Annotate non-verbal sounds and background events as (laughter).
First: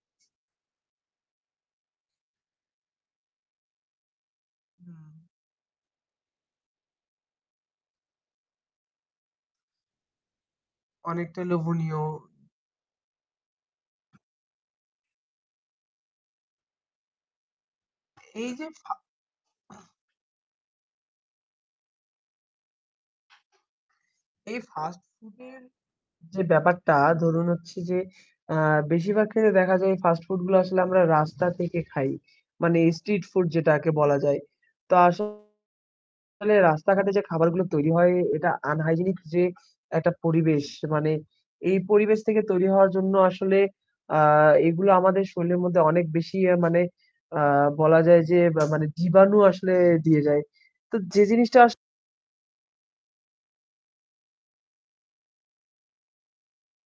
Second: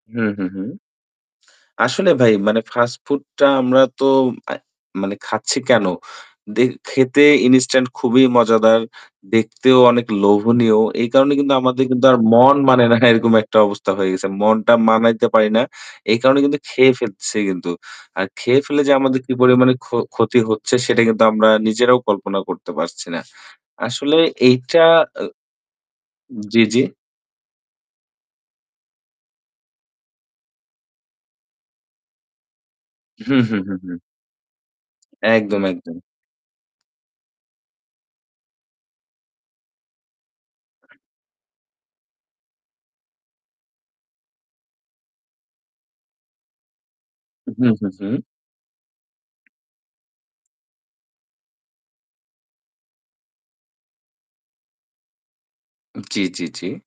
হুম, হুম, হুম। আসলে ভাই মানে fast food টা আমরা তো অ্যা মানে খাচ্ছি কেন? দে খেতে instant খুবই মজাদার। দেখতেও অনেক লোভনীয়। এই কারণে অনেকটা কিন্তু আমাদের লোভনীয়। কিন্তু আর মন মানে না। এরকম একটা অবস্থা হয়ে গেছে। মনটা মানাইতে পারি না। এই কারণে কিন্তু খেয়ে ফেলতেছি কিন্তু। আর এই খেয়ে যে (unintelligible) ফেলে যে আমাদের কি পরিমাণে ক্ষ (clears throat) ক্ষতি হচ্ছে সেটা কিন্তু আমরা নিজেরাও কল্পনা করতে পারছি না। আসলে এই এইটা fast ও food এর যে জি, জি। ব্যাপারটা ধরুন হচ্ছে যে, আ বেশিরভাগ ক্ষেত্রে দেখা যায় fast food গুলা আসলে আমরা রাস্তা থেকে খাই। মানে street হুম, food হুম, হুম, যেটাকে হুম। বলা যায়। তা একদম, আসলে একদম। রাস্তাঘাটে যে খাবারগুলো তৈরি হয় এটা unhygienic যে একটা পরিবেশ মানে এই পরিবেশ থেকে তৈরি হওয়ার জন্য আসলে, আ এগুলো আমাদের শরীরের মধ্যে অনেক বেশি ইয়া মানে, আ হুম, হুম, বলা হুম। যায় যে বা মানে জীবাণু আসলে দিয়ে যায়। তো যে জিনিসটা আস জি, জি, জি।